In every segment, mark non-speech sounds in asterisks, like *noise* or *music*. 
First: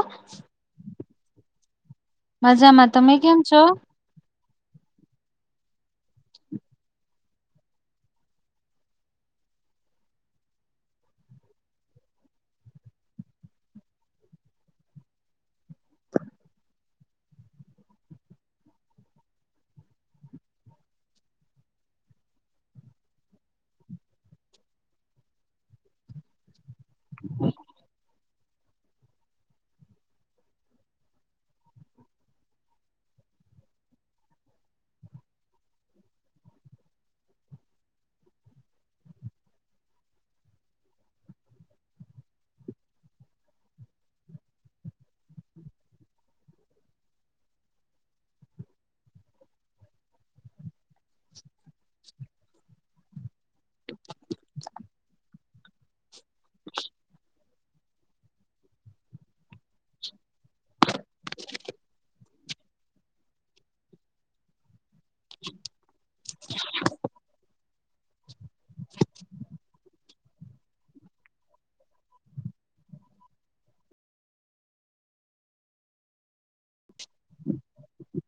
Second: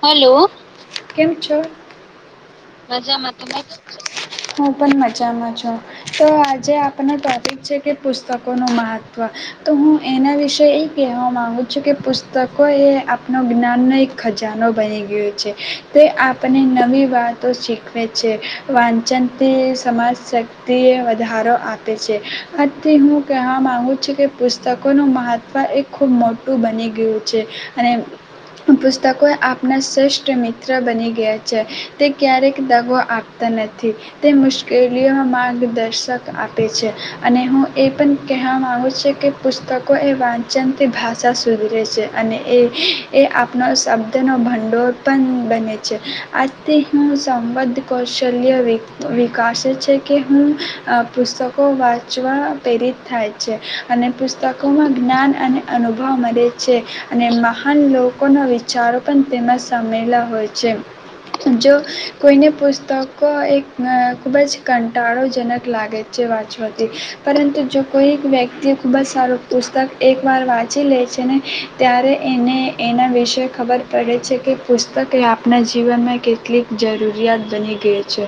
Hello. કેમ છો? મજામાં. તમે કેમ છો? હું પણ મજામાં છું. તો આજે આપનો ટોપિક છે કે પુસ્તકોનું મહત્ત્વ તો હું એના વિશે એ કહેવા માગુ છું કે પુસ્તકો એ આપણ જ્ઞાનનો એક ખજાનો બની ગયો છે તે આપણે નવી વાત તો શીખવે છે. વાંચનથી સમાજ શક્તિ એ વધારો આપે છે. આજથી હું કહેવા માંગુ છું કે પુસ્તકોનું મહત્વ એ ખૂબ મોટું બની ગયું છે. અને પુસ્તકો એ આપના શ્રેષ્ઠ મિત્ર બની ગયા છે. તે ક્યારેક દગો આપતા નથી. તે મુશ્કેલીઓમાં માર્ગદર્શક આપે છે. અને હું એ પણ કહેવા માગું છું કે પુસ્તકો એ વાંચનથી ભાષા સુધરે છે. અને એ એ આપનો શબ્દનો ભંડોળ પણ બને છે આ તે હું સંવ્ કૌશલ્ય વિકાસે છે કે હું પુસ્તકો વાંચવા પ્રેરિત થાય છે. અને પુસ્તકોમાં જ્ઞાન અને અનુભવ મળે છે. અને મહાન લોકોના વિચારો પણ તેમાં સામેલા હોય છે. જો કોઈને પુસ્તકો એ અ ખૂબ જ કંટાળોજનક લાગે છે. વાંચવાથી પરંતુ જો કોઈક વ્યક્તિ ખૂબ જ સારું પુસ્તક એકવાર વાંચી લે છે ને ત્યારે એને એના વિશે ખબર પડે છે. કે પુસ્તક એ આપના જીવનમાં કેટલીક જરૂરિયાત બની ગઈ છે.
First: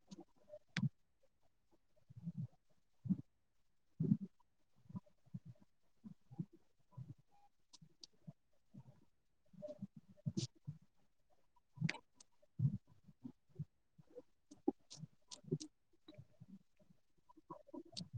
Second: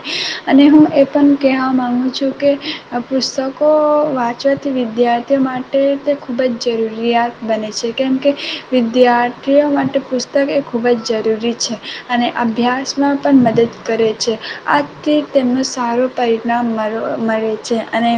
અને હું એ પણ કહેવા માગું છું કે પુસ્તકો વાંચવાથી વિદ્યાર્થીઓ માટે તે ખૂબ જ જરૂરિયાત બને છે. કેમ કે વિદ્યાર્થીઓ માટે પુસ્તકે ખૂબ જ જરૂરી છે. અને અભ્યાસ પણ મદદ કરે છે આથી તેમનું સારું પરિણામ મરો મળે છે. અને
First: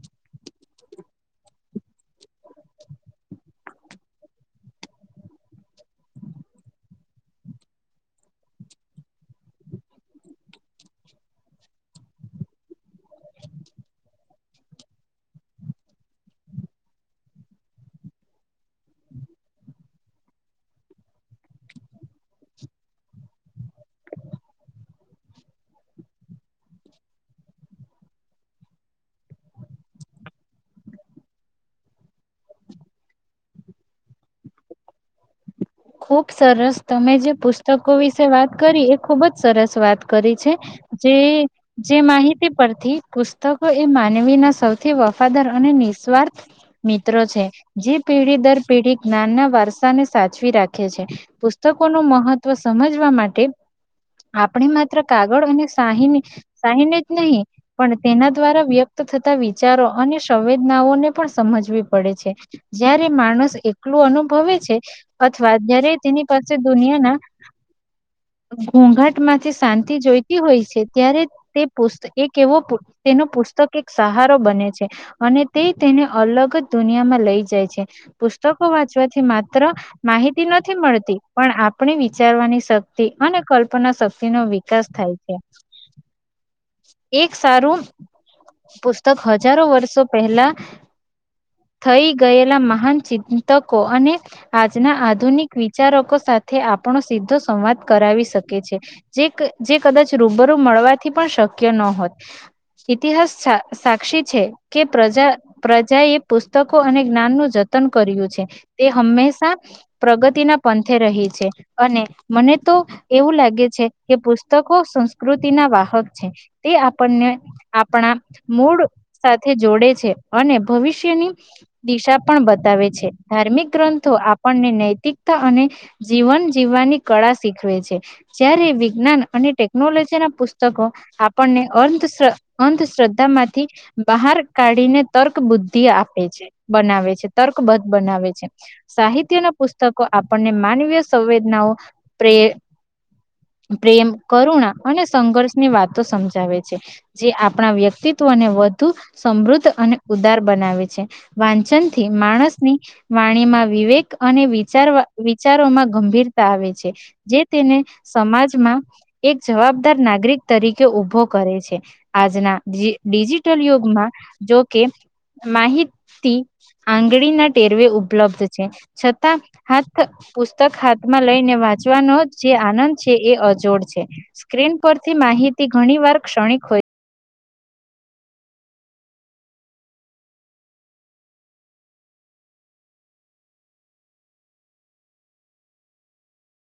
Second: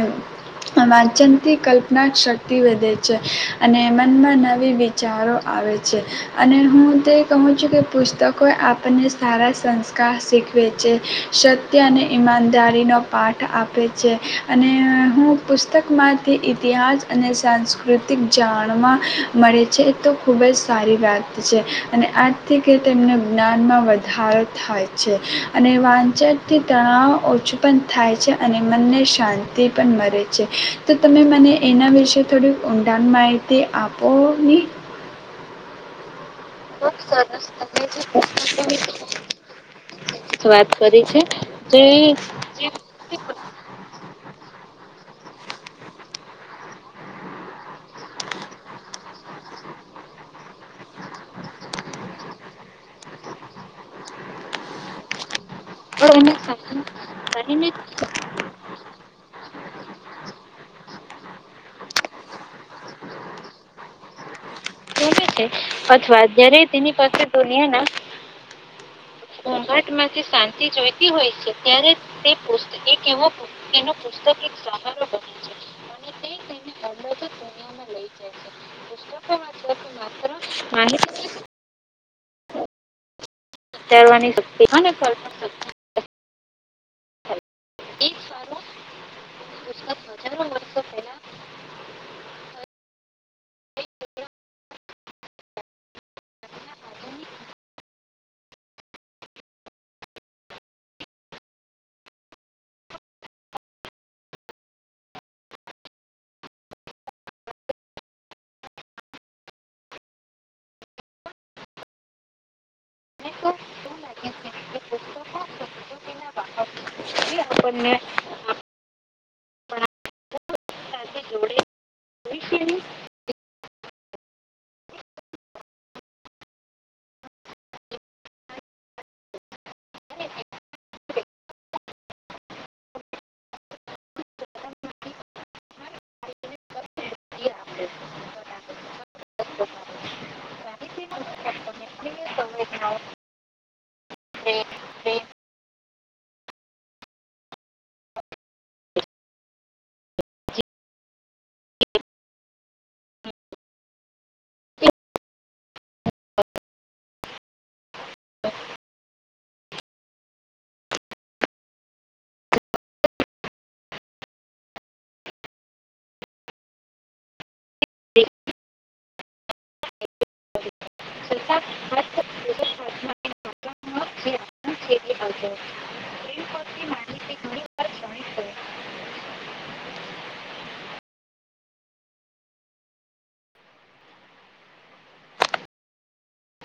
વાંચનતી કલ્પના શક તિ વધે છે. અને મનમાં નવી વિચારો આવે છે અને હું તે કહું છું કે પુસ્તકોએ આપણને સારા સંસ્કાર શીખવે છે, સત્ય અને ઈમાનદારીનો પાઠ આપે છે અને હું પુસ્તકમાંથી ઇતિહાસ અને સાંસ્કૃતિક જાણવા મળે છે. તો ખૂબ જ સારી વાત છે અને આજથી કે તેમને જ્ઞાનમાં વધાર થાય છે અને વાંચનથી તણાવ ઓછું પણ થાય છે. અને મનને શાંતિ પણ મરે છે. તો તમે મને એના વિશે થોડુંક ઊંડાણ માહિતી આપો ની. ખુબ સરસ, તમે જે પુસ્તકો વિશે વાત કરી એ ખુબ જ સરસ વાત કરી છે. જે જે માહિતી પરથી પુસ્તકો એ માનવીના સૌથી વ ફાદાર અને નિસ્વાર્થ મિત્રો છે. જે પેઢી દર પેઢી જ્ઞાનના વારસા ને સાચવી રાખ કે છે પુસ્તકો નું મહત્વ સમજવા માટે આપણે માત્ર કાગળ અને શાહીન શાહીને જ નહી પણ તેના દ્વારા વ્યક્ત થતા વિચારો અને સંવેદનાઓને પણ સમજવી પડે છે. જયારે માણસ એકલું અનુ ભવે છે જયારે તેની પાસે દુનિયાના ઘોઘાટ માંથી શાંતિ જોઈતી હોય છે, ત્યારે તે પુસ્ એક એવો તેનો પુસ્તક એક સહારો બને છે. અને તે તેને અલગ જ દુનિયામાં લઈ જાય છે. પુસ્તકો વાંચવાથી માત્ર માહિતી નથી મળતી, પણ આપણે વી ચારવાની શક્તિ અને કલ્પના શક્તિનો વિકાસ થાય છે. એ સારું પુસ્તક હજારો વર્ષો પહેલા થઈ ગયેલા મહાન *unintelligible* તકો અને આ જના આધુનિક વિચારકો સાથે આપણો સીધો સંવાદ કરાવી શકે છે. જે કદાચ રૂબરૂ મળવાથી પણ શ શક્ય ન હોત. ઇતિહાસ સા સાક્ષી છે કે પ્રજા, પ્રજા એ પુસ્તકો અને જ્ઞાનનું જતન કર્યું છે. તે હંમેશા પ્રગતિના પંથે રહી છે. અને મને તો એવું લાગે છે કે પુસ્ પુસ્તકો સંસ્કૃતિના વાહક છે. તે આપણને આપણા મૂડ સાથે જોડે છે અને ભવિષ્યની દિશા પણ બતાવે છે. ધાર્મિક ગ્રંથો આપણને નૈતિકતા અને જીવન જીવવાની કળા શીખવે છે. જ્યારે વિજ્ઞાન અને ટેકનોલોજી ના પુસ્તકો આ પણને અંધશ્રદ્ધા માંથી બહાર કાઢીને તર્ક બુદ્ધિ આપે છે બનાવે છે, તર્કબદ્ધ બનાવે છે. સાહિત્યના પુસ્તકો આપણને માનવીય સંવેદનાઓ પ્રે પ્રેમ કરુણા અને સંઘર્ષની વાત તો સમજાવે છે, જે આપણા વ્યક્તિત્વને વધુ સમૃદ્ધ અને ઉદાર બનાવે છે. વાંચન થી માણસ ની વાણીમાં વિવેક અને વિચાર વિચારોમાં ગંભીરતા આવે છે, જે તેને સમાજમાં એક જવાબદાર નાગરિક તરીકે કે ઉભો કરે છે. આજના ડિજ ડિજિટલ યુગમાં જોકે માહિતી આંગળીના ટેરવે ઉપલબ્ધ છે. છતાં હાથ પુસ્તક હાથમાં લઈને વાંચવાનો જ જે આનંદ છે એ અજોડ છે, સ્ક્રીન પરથી માહિત ઘણી વાર ક્ષણિક હોય *inaudible*